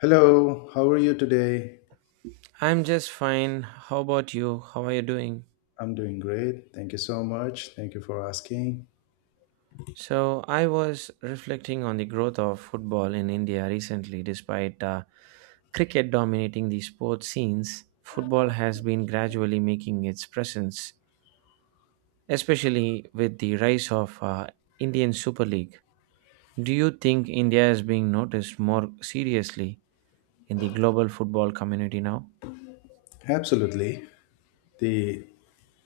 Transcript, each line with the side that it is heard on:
left: Hello, how are you today?
right: I'm just fine. How about you? How are you doing?
left: I'm doing great. Thank you so much. Thank you for asking.
right: So, I was reflecting on the growth of football in India recently. Despite cricket dominating the sports scenes, football has been gradually making its presence, especially with the rise of Indian Super League. Do you think India is being noticed more seriously in the global football community now?
left: Absolutely. The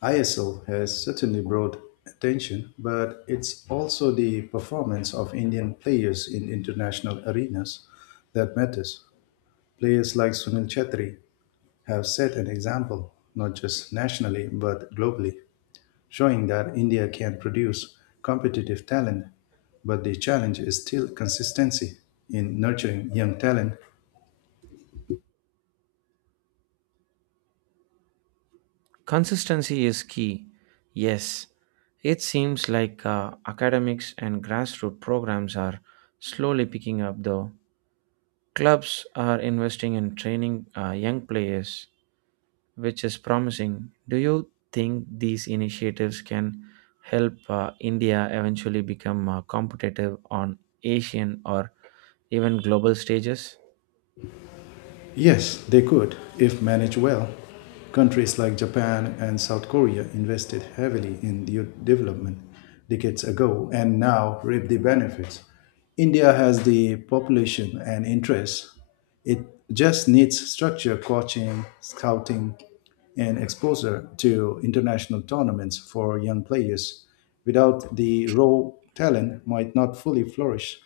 left: ISL has certainly brought attention, but it's also the performance of Indian players in international arenas that matters. Players like Sunil Chetri have set an example, not just nationally, but globally, showing that India can produce competitive talent, but the challenge is still consistency in nurturing young talent.
right: Consistency is key. Yes, it seems like academics and grassroots programs are slowly picking up, though. Clubs are investing in training young players, which is promising. Do you think these initiatives can help India eventually become competitive on Asian or even global stages?
left: Yes, they could, if managed well. Countries like Japan and South Korea invested heavily in their development decades ago and now reap the benefits. India has the population and interests. It just needs structure, coaching, scouting, and exposure to international tournaments for young players. Without the raw talent, might not fully flourish.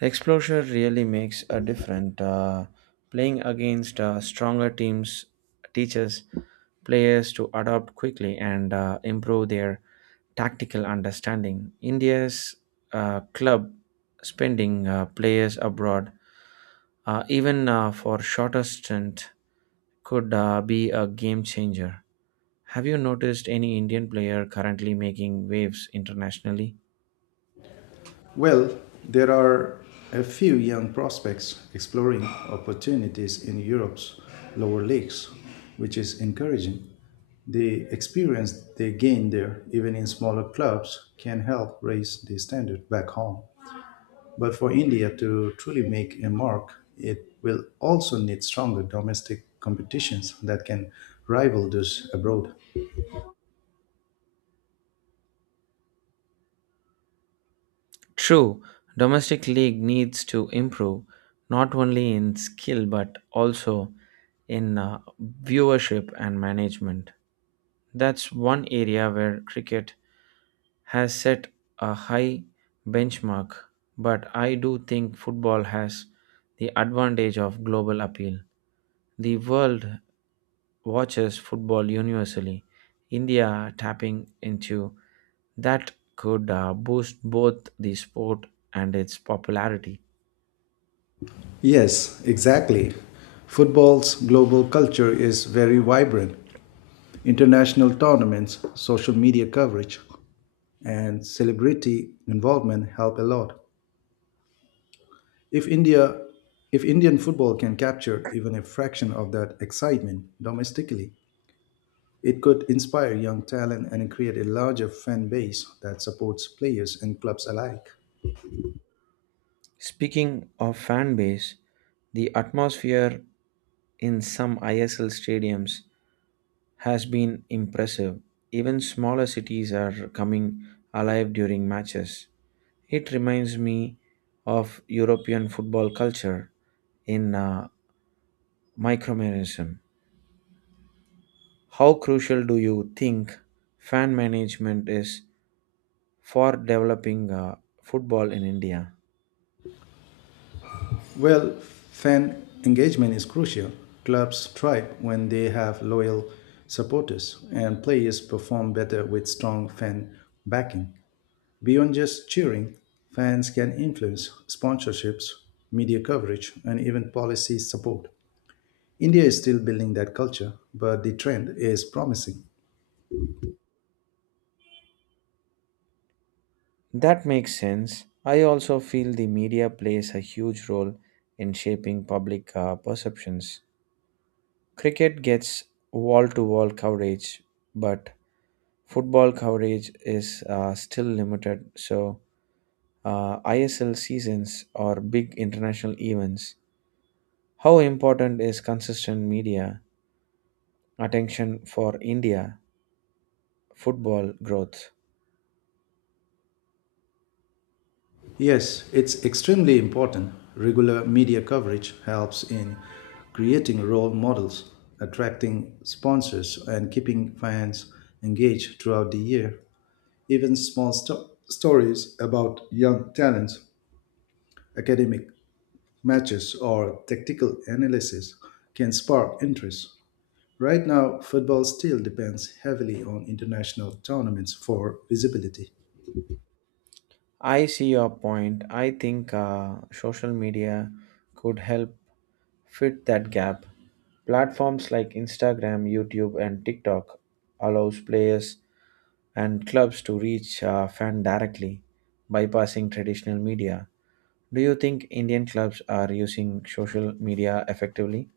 right: Exposure really makes a difference. Playing against stronger teams teaches players to adapt quickly and improve their tactical understanding. India's club spending players abroad, even for shorter stint, could be a game changer. Have you noticed any Indian player currently making waves internationally?
left: Well, there are a few young prospects exploring opportunities in Europe's lower leagues, which is encouraging. The experience they gain there, even in smaller clubs, can help raise the standard back home. But for India to truly make a mark, it will also need stronger domestic competitions that can rival those abroad.
right: True, domestic league needs to improve not only in skill but also in viewership and management. That's one area where cricket has set a high benchmark, but I do think football has the advantage of global appeal. The world watches football universally. India tapping into that could boost both the sport and its popularity.
left: Yes, exactly. Football's global culture is very vibrant. International tournaments, social media coverage, and celebrity involvement help a lot. If India if Indian football can capture even a fraction of that excitement domestically, it could inspire young talent and create a larger fan base that supports players and clubs alike.
right: Speaking of fan base, the atmosphere in some ISL stadiums has been impressive. Even smaller cities are coming alive during matches. It reminds me of European football culture in micromanagement. How crucial do you think fan management is for developing football in India?
left: Well, fan engagement is crucial. Clubs thrive when they have loyal supporters, and players perform better with strong fan backing. Beyond just cheering, fans can influence sponsorships, media coverage, and even policy support. India is still building that culture, but the trend is promising.
right: That makes sense. I also feel the media plays a huge role in shaping public perceptions. Cricket gets wall to wall coverage, but football coverage is still limited. So, ISL seasons or big international events. How important is consistent media attention for India football growth?
left: Yes, it's extremely important. Regular media coverage helps in creating role models, attracting sponsors, and keeping fans engaged throughout the year. Even small stories about young talents, academic matches, or tactical analysis can spark interest. Right now, football still depends heavily on international tournaments for visibility.
right: I see your point. I think social media could help fit that gap. Platforms like Instagram, YouTube, and TikTok allows players and clubs to reach fan directly, bypassing traditional media. Do you think Indian clubs are using social media effectively?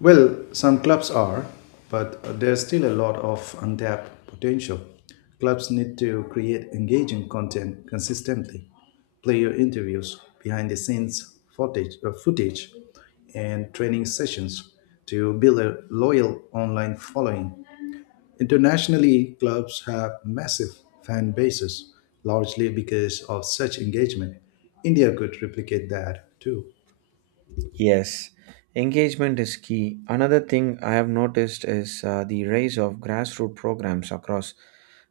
left: Well, some clubs are, but there's still a lot of untapped potential. Clubs need to create engaging content consistently: player interviews, behind the scenes footage, and training sessions to build a loyal online following. Internationally, clubs have massive fan bases, largely because of such engagement. India could replicate that too.
right: Yes, engagement is key. Another thing I have noticed is the rise of grassroots programs across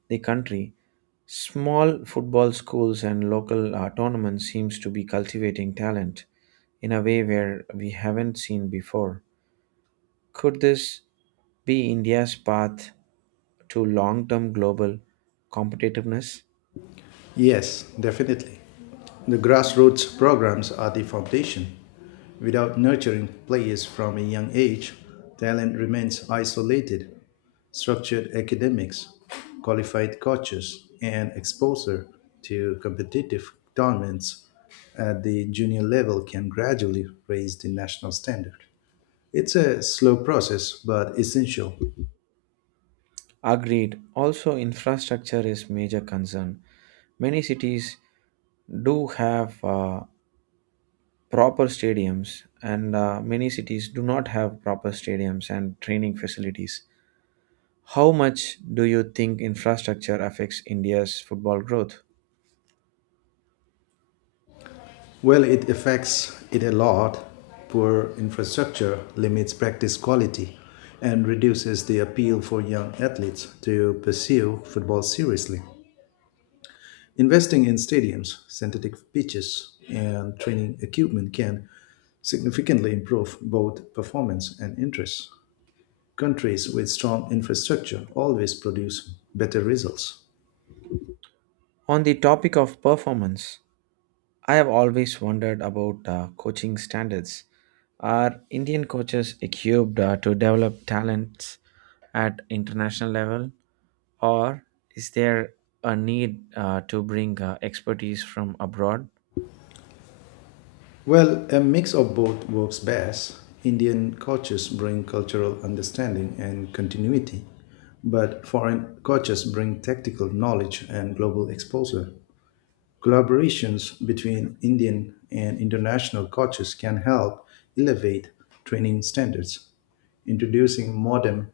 right: the country. Small football schools and local tournaments seems to be cultivating talent in a way where we haven't seen before. Could this be India's path to long-term global competitiveness?
left: Yes, definitely. The grassroots programs are the foundation. Without nurturing players from a young age, talent remains isolated. Structured academics, qualified coaches, and exposure to competitive tournaments at the junior level can gradually raise the national standard. It's a slow process but essential.
right: Agreed. Also, infrastructure is major concern. Many cities do have proper stadiums, and many cities do not have proper stadiums and training facilities. How much do you think infrastructure affects India's football growth?
left: Well, it affects it a lot. Poor infrastructure limits practice quality and reduces the appeal for young athletes to pursue football seriously. Investing in stadiums, synthetic pitches, and training equipment can significantly improve both performance and interest. Countries with strong infrastructure always produce better results.
right: On the topic of performance, I have always wondered about coaching standards. Are Indian coaches equipped to develop talents at international level, or is there a need to bring expertise from abroad?
left: Well, a mix of both works best. Indian cultures bring cultural understanding and continuity, but foreign cultures bring tactical knowledge and global exposure. Collaborations between Indian and international cultures can help elevate training standards, introducing modern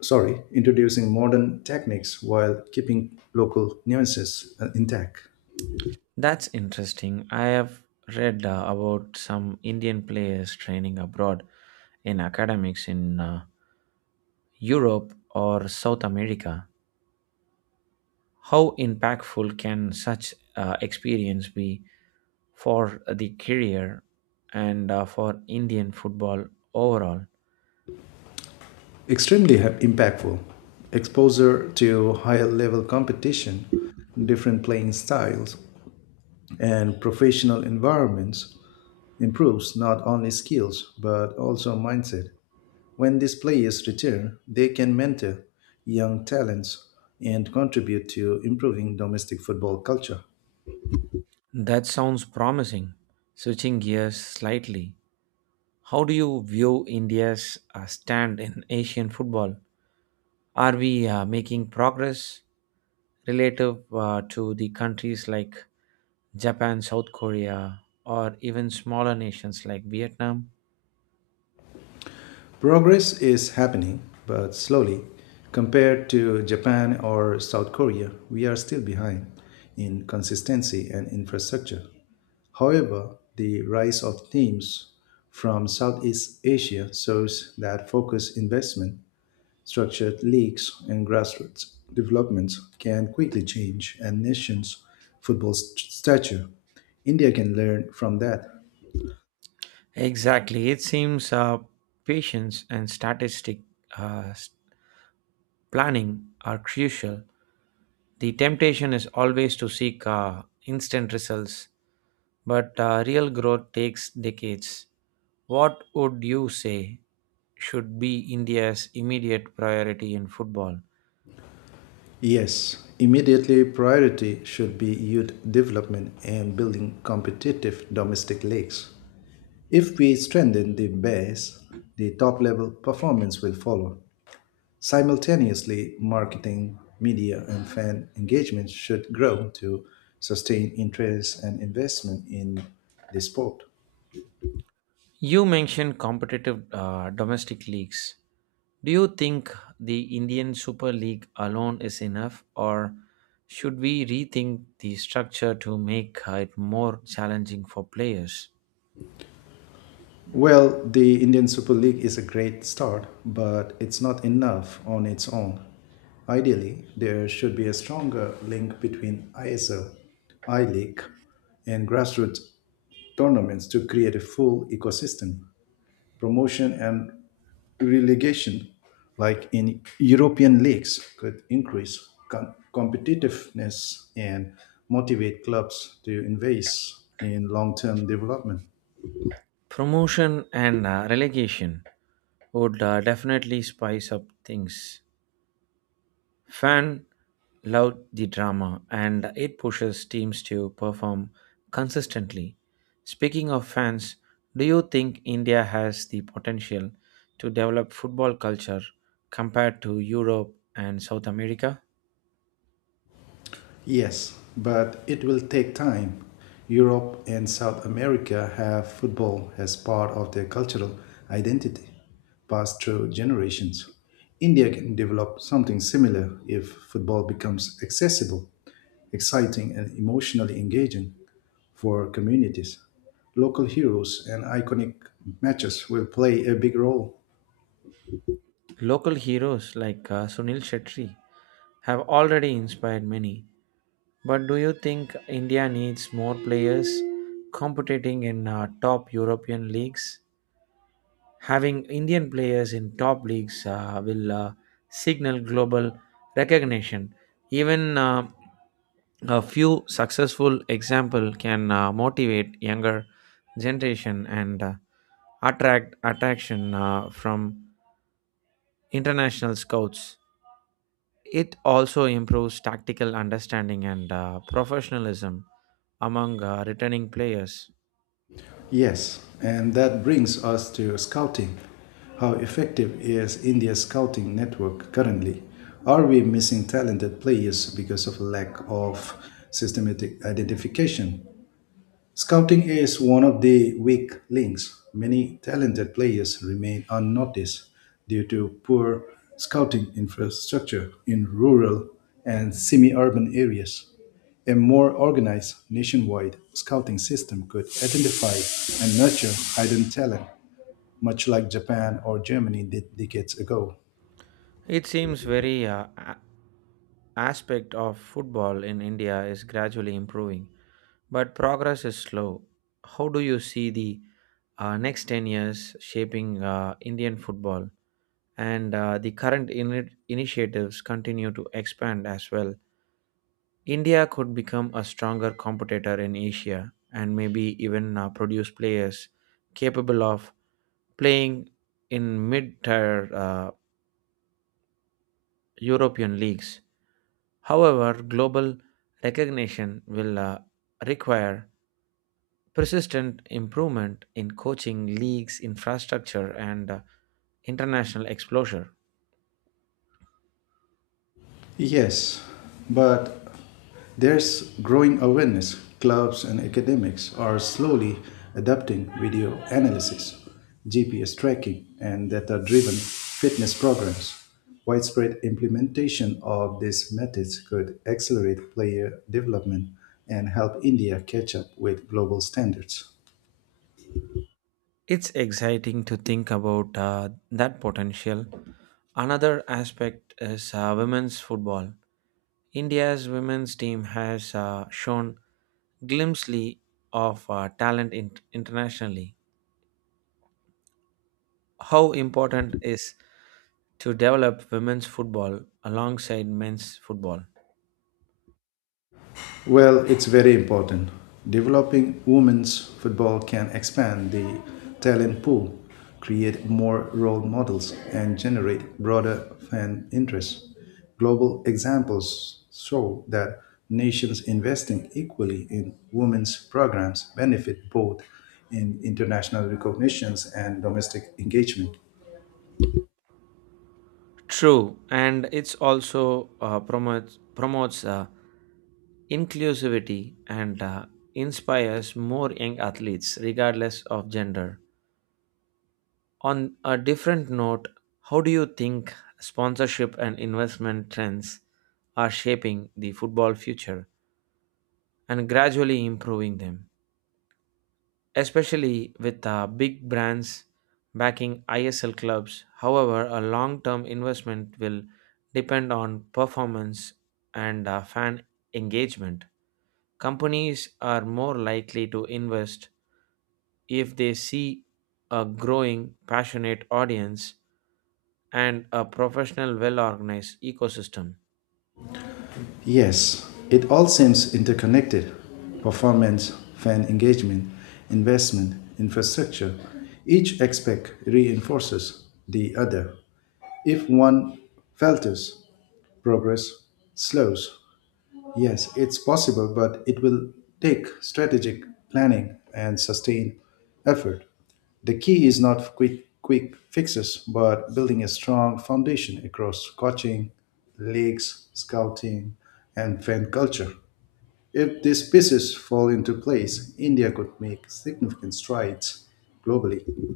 left: introducing modern techniques while keeping local nuances intact.
right: That's interesting. I have read about some Indian players training abroad in academics in Europe or South America, how impactful can such experience be for the career and for Indian football overall?
left: Extremely impactful. Exposure to higher level competition, different playing styles, and professional environments improves not only skills but also mindset. When these players return, they can mentor young talents and contribute to improving domestic football culture.
right: That sounds promising. Switching gears slightly, how do you view India's stand in Asian football? Are we making progress relative to the countries like Japan, South Korea, or even smaller nations like Vietnam?
left: Progress is happening, but slowly. Compared to Japan or South Korea, we are still behind in consistency and infrastructure. However, the rise of teams from Southeast Asia shows that focused investment, structured leagues, and grassroots development can quickly change a nation's football stature. India can learn from that.
right: Exactly. It seems patience and statistic uh, s- planning are crucial. The temptation is always to seek instant results, but real growth takes decades. What would you say should be India's immediate priority in football?
left: Yes, immediately priority should be youth development and building competitive domestic leagues. If we strengthen the base, the top level performance will follow. Simultaneously, marketing, media, and fan engagement should grow to sustain interest and investment in the sport.
right: You mentioned competitive domestic leagues. Do you think the Indian Super League alone is enough, or should we rethink the structure to make it more challenging for players?
left: Well, the Indian Super League is a great start, but it's not enough on its own. Ideally, there should be a stronger link between ISL, I League, and grassroots tournaments to create a full ecosystem. Promotion and relegation, like in European leagues, could increase competitiveness and motivate clubs to invest in long term development.
right: Promotion and relegation would definitely spice up things. Fan love the drama and it pushes teams to perform consistently. Speaking of fans, do you think India has the potential to develop football culture compared to Europe and South America?
left: Yes, but it will take time. Europe and South America have football as part of their cultural identity, passed through generations. India can develop something similar if football becomes accessible, exciting, and emotionally engaging for communities. Local heroes and iconic matches will play a big role.
right: Local heroes like Sunil Shetty have already inspired many. But do you think India needs more players competing in top European leagues? Having Indian players in top leagues will signal global recognition. Even a few successful example can motivate younger generation and attract attraction from international scouts. It also improves tactical understanding and professionalism among returning players.
left: Yes, and that brings us to scouting. How effective is India's scouting network currently? Are we missing talented players because of lack of systematic identification? Scouting is one of the weak links. Many talented players remain unnoticed due to poor scouting infrastructure in rural and semi urban areas. A more organized nationwide scouting system could identify and nurture hidden talent, much like Japan or Germany did decades ago.
right: It seems very aspect of football in India is gradually improving, but progress is slow. How do you see the next 10 years shaping Indian football? And the current initiatives continue to expand as well. India could become a stronger competitor in Asia and maybe even produce players capable of playing in mid tier European leagues. However, global recognition will require persistent improvement in coaching, leagues, infrastructure, and international exposure.
left: Yes, but there's growing awareness. Clubs and academics are slowly adapting video analysis, GPS tracking, and data driven fitness programs. Widespread implementation of these methods could accelerate player development and help India catch up with global standards.
right: It's exciting to think about that potential. Another aspect is women's football. India's women's team has shown glimpsely of talent internationally. How important is to develop women's football alongside men's football?
left: Well, it's very important. Developing women's football can expand the talent pool, create more role models, and generate broader fan interest. Global examples show that nations investing equally in women's programs benefit both in international recognitions and domestic engagement.
right: True, and it's also promotes inclusivity and inspires more young athletes, regardless of gender. On a different note, how do you think sponsorship and investment trends are shaping the football future and gradually improving them? Especially with big brands backing ISL clubs. However, a long term investment will depend on performance and fan engagement. Companies are more likely to invest if they see a growing passionate audience and a professional, well organized ecosystem.
left: Yes, it all seems interconnected: performance, fan engagement, investment, infrastructure. Each aspect reinforces the other. If one falters, progress slows. Yes, it's possible, but it will take strategic planning and sustained effort. The key is not quick fixes, but building a strong foundation across coaching, leagues, scouting, and fan culture. If these pieces fall into place, India could make significant strides globally.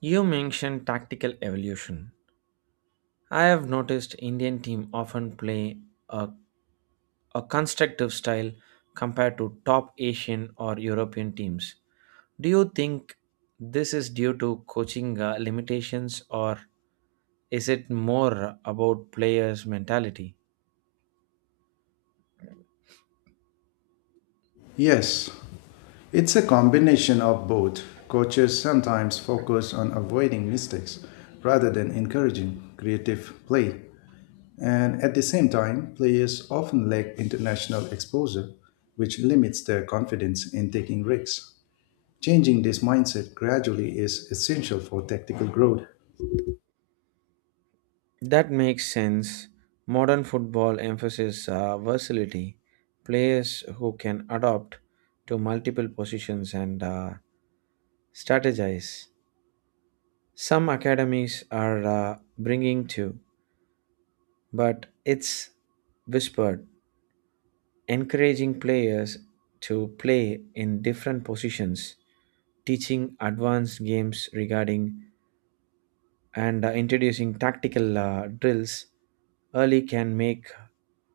right: You mentioned tactical evolution. I have noticed Indian team often play a a constructive style compared to top Asian or European teams. Do you think this is due to coaching limitations or is it more about players' mentality?
left: Yes, it's a combination of both. Coaches sometimes focus on avoiding mistakes rather than encouraging creative play. And at the same time, players often lack international exposure, which limits their confidence in taking risks. Changing this mindset gradually is essential for tactical growth.
right: That makes sense. Modern football emphasizes versatility, players who can adapt to multiple positions and strategize. Some academies are bringing two, but it's whispered. Encouraging players to play in different positions, teaching advanced games regarding and introducing tactical drills early can make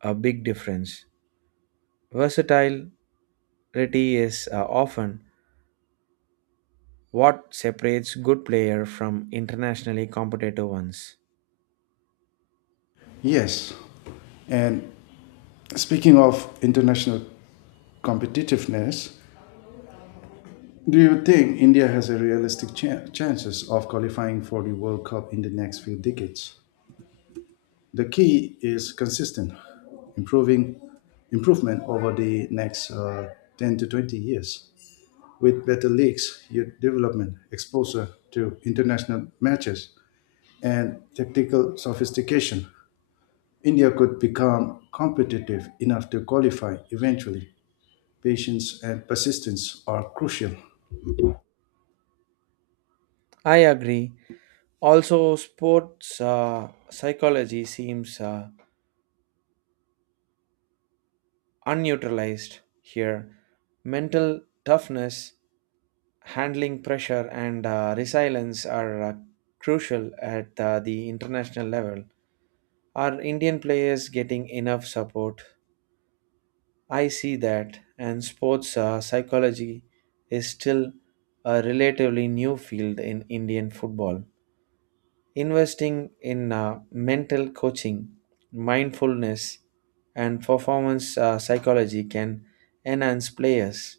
right: a big difference. Versatility is often what separates good player from internationally competitive ones.
left: Yes, and speaking of international competitiveness, do you think India has a realistic chances of qualifying for the World Cup in the next few decades? The key is consistent improving improvement over the next 10 to 20 years. With better leagues, youth development, exposure to international matches, and tactical sophistication, India could become competitive enough to qualify eventually. Patience and persistence are crucial.
right: I agree. Also, sports psychology seems unneutralized here. Mental toughness, handling pressure, and resilience are crucial at the international level. Are Indian players getting enough support? I see that, and sports psychology is still a relatively new field in Indian football. Investing in mental coaching, mindfulness, and performance psychology can enhance players'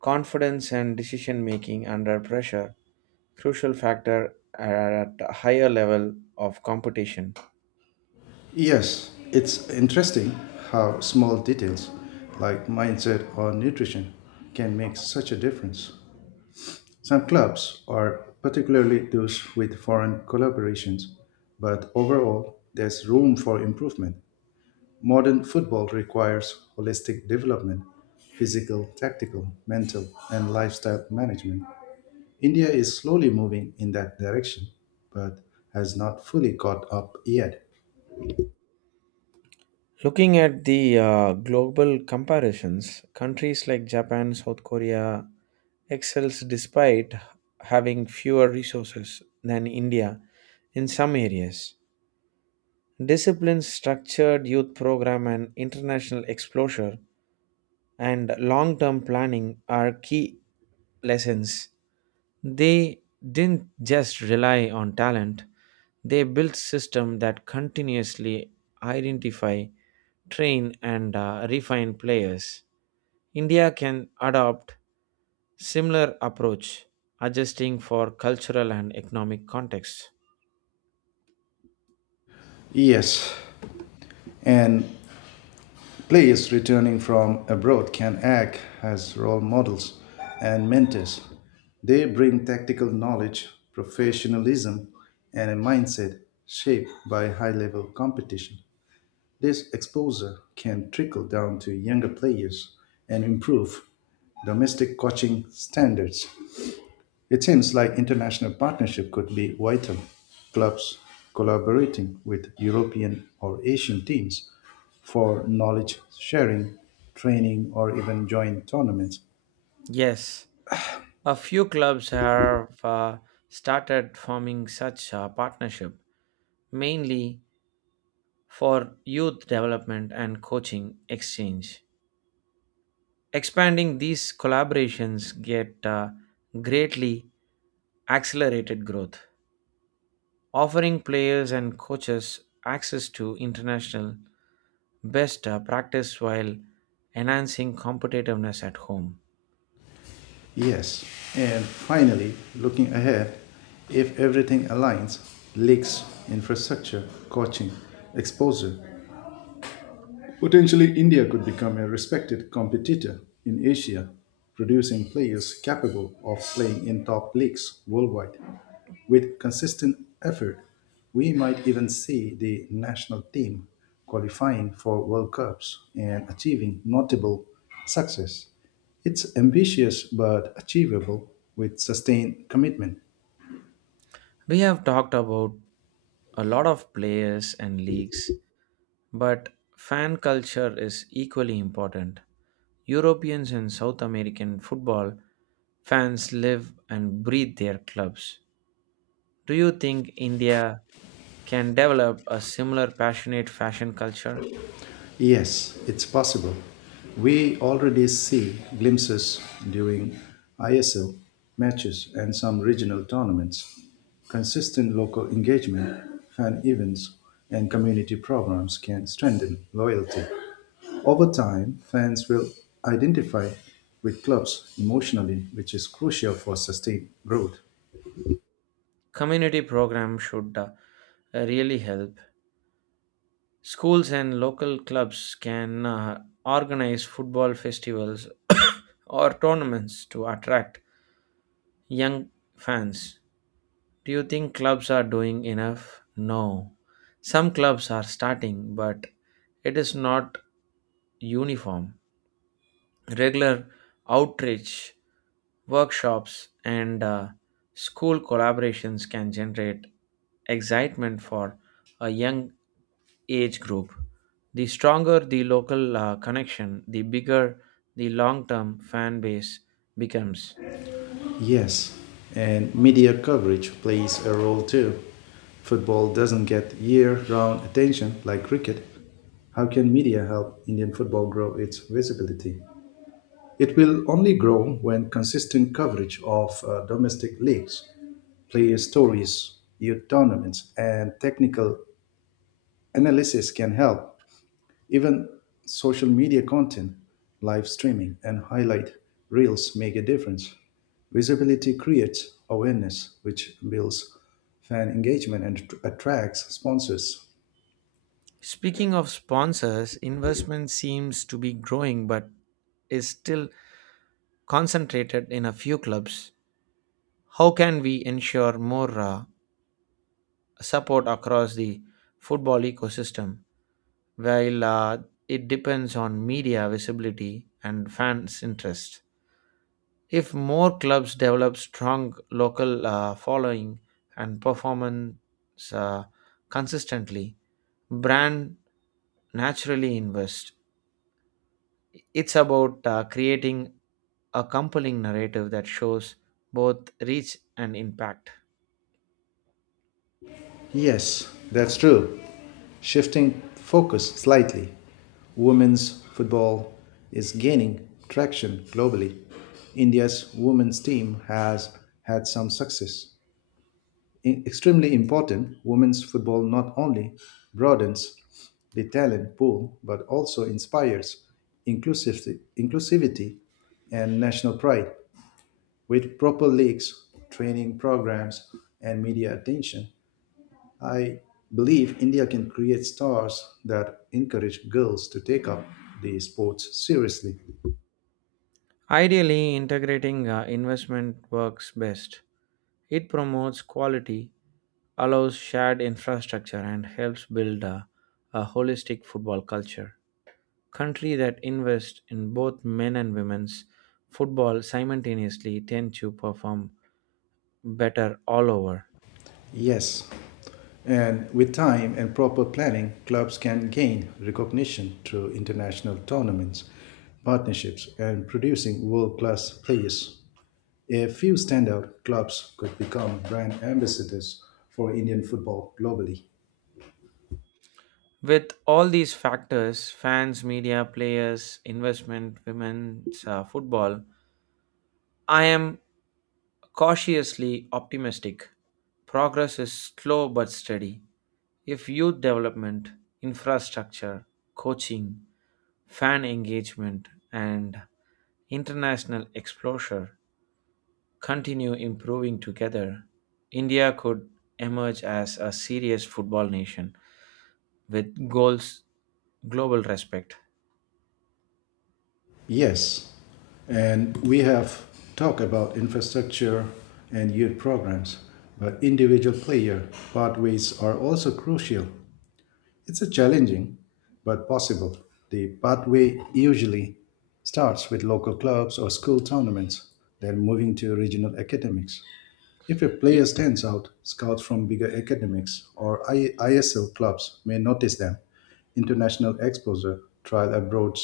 right: confidence and decision making under pressure, crucial factor at a higher level of competition.
left: Yes, it's interesting how small details like mindset or nutrition can make such a difference. Some clubs are, particularly those with foreign collaborations, but overall, there's room for improvement. Modern football requires holistic development: physical, tactical, mental, and lifestyle management. India is slowly moving in that direction, but has not fully caught up yet.
right: Looking at the global comparisons, countries like Japan, South Korea excels despite having fewer resources than India in some areas. Discipline, structured youth program, and international exposure and long term planning are key lessons. They didn't just rely on talent, they built systems that continuously identify, train, and refine players. India can adopt similar approach, adjusting for cultural and economic context.
left: Yes, and players returning from abroad can act as role models and mentors. They bring tactical knowledge, professionalism, and a mindset shaped by high level competition. This exposure can trickle down to younger players and improve domestic coaching standards. It seems like international partnership could be vital. Clubs collaborating with European or Asian teams for knowledge sharing, training, or even joint tournaments.
right: Yes, a few clubs have started forming such partnership, mainly for youth development and coaching exchange. Expanding these collaborations get greatly accelerated growth, offering players and coaches access to international best practice while enhancing competitiveness at home.
left: Yes. And finally, looking ahead, if everything aligns: leagues, infrastructure, coaching, exposure. Potentially, India could become a respected competitor in Asia, producing players capable of playing in top leagues worldwide. With consistent effort, we might even see the national team qualifying for World Cups and achieving notable success. It's ambitious but achievable with sustained commitment.
right: We have talked about a lot of players and leagues, but fan culture is equally important. Europeans and South American football fans live and breathe their clubs. Do you think India can develop a similar passionate fashion culture?
left: Yes, it's possible. We already see glimpses during ISL matches and some regional tournaments. Consistent local engagement, fan events, and community programs can strengthen loyalty. Over time, fans will identify with clubs emotionally, which is crucial for sustained growth.
right: Community programs should really help. Schools and local clubs can organize football festivals or tournaments to attract young fans. Do you think clubs are doing enough? No. Some clubs are starting, but it is not uniform. Regular outreach, workshops, and school collaborations can generate excitement for a young age group. The stronger the local connection, the bigger the long term fan base becomes.
left: Yes, and media coverage plays a role too. Football doesn't get year round attention like cricket. How can media help Indian football grow its visibility? It will only grow when consistent coverage of domestic leagues, player stories, youth tournaments, and technical analysis can help. Even social media content, live streaming, and highlight reels make a difference. Visibility creates awareness, which builds fan engagement and attracts sponsors.
right: Speaking of sponsors, investment seems to be growing but is still concentrated in a few clubs. How can we ensure more support across the football ecosystem while it depends on media visibility and fans' interest? If more clubs develop strong local following and performance uh, consistently, brand naturally invest. It's about creating a compelling narrative that shows both reach and impact.
left: Yes, that's true. Shifting focus slightly, women's football is gaining traction globally. India's women's team has had some success, I- extremely important. Women's football not only broadens the talent pool but also inspires inclusivity and national pride. With proper leagues, training programs, and media attention, I believe India can create stars that encourage girls to take up the sports seriously.
right: Ideally, integrating investment works best. It promotes quality, allows shared infrastructure, and helps build a holistic football culture. Country that invest in both men and women's football simultaneously tend to perform better all over.
left: Yes, and with time and proper planning, clubs can gain recognition through international tournaments, partnerships, and producing world class players. A few standout clubs could become brand ambassadors for Indian football globally.
right: With all these factors, fans, media, players, investment, women's football, I am cautiously optimistic. Progress is slow but steady. If youth development, infrastructure, coaching, fan engagement, and international exposure continue improving together, India could emerge as a serious football nation with goals, global respect.
left: Yes, and we have talked about infrastructure and youth programs, but individual player pathways are also crucial. It's a challenging but possible. The pathway usually starts with local clubs or school tournaments, then moving to regional academics. If a
right: Y-
left: player stands out, scouts from bigger academics or ISL clubs may notice them. International exposure, trial abroad,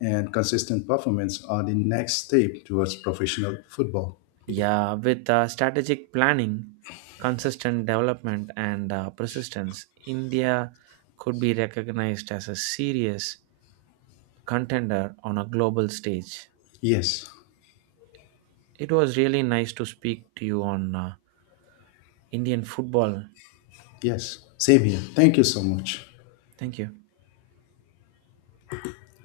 left: and consistent performance are the next step towards professional football.
right: Yeah, with strategic planning, consistent development, and persistence, India could be recognized as a serious contender on a global stage.
left: Yes,
right: It was really nice to speak to you on Indian football.
left: yes, same here. Thank you so much.
right: Thank you.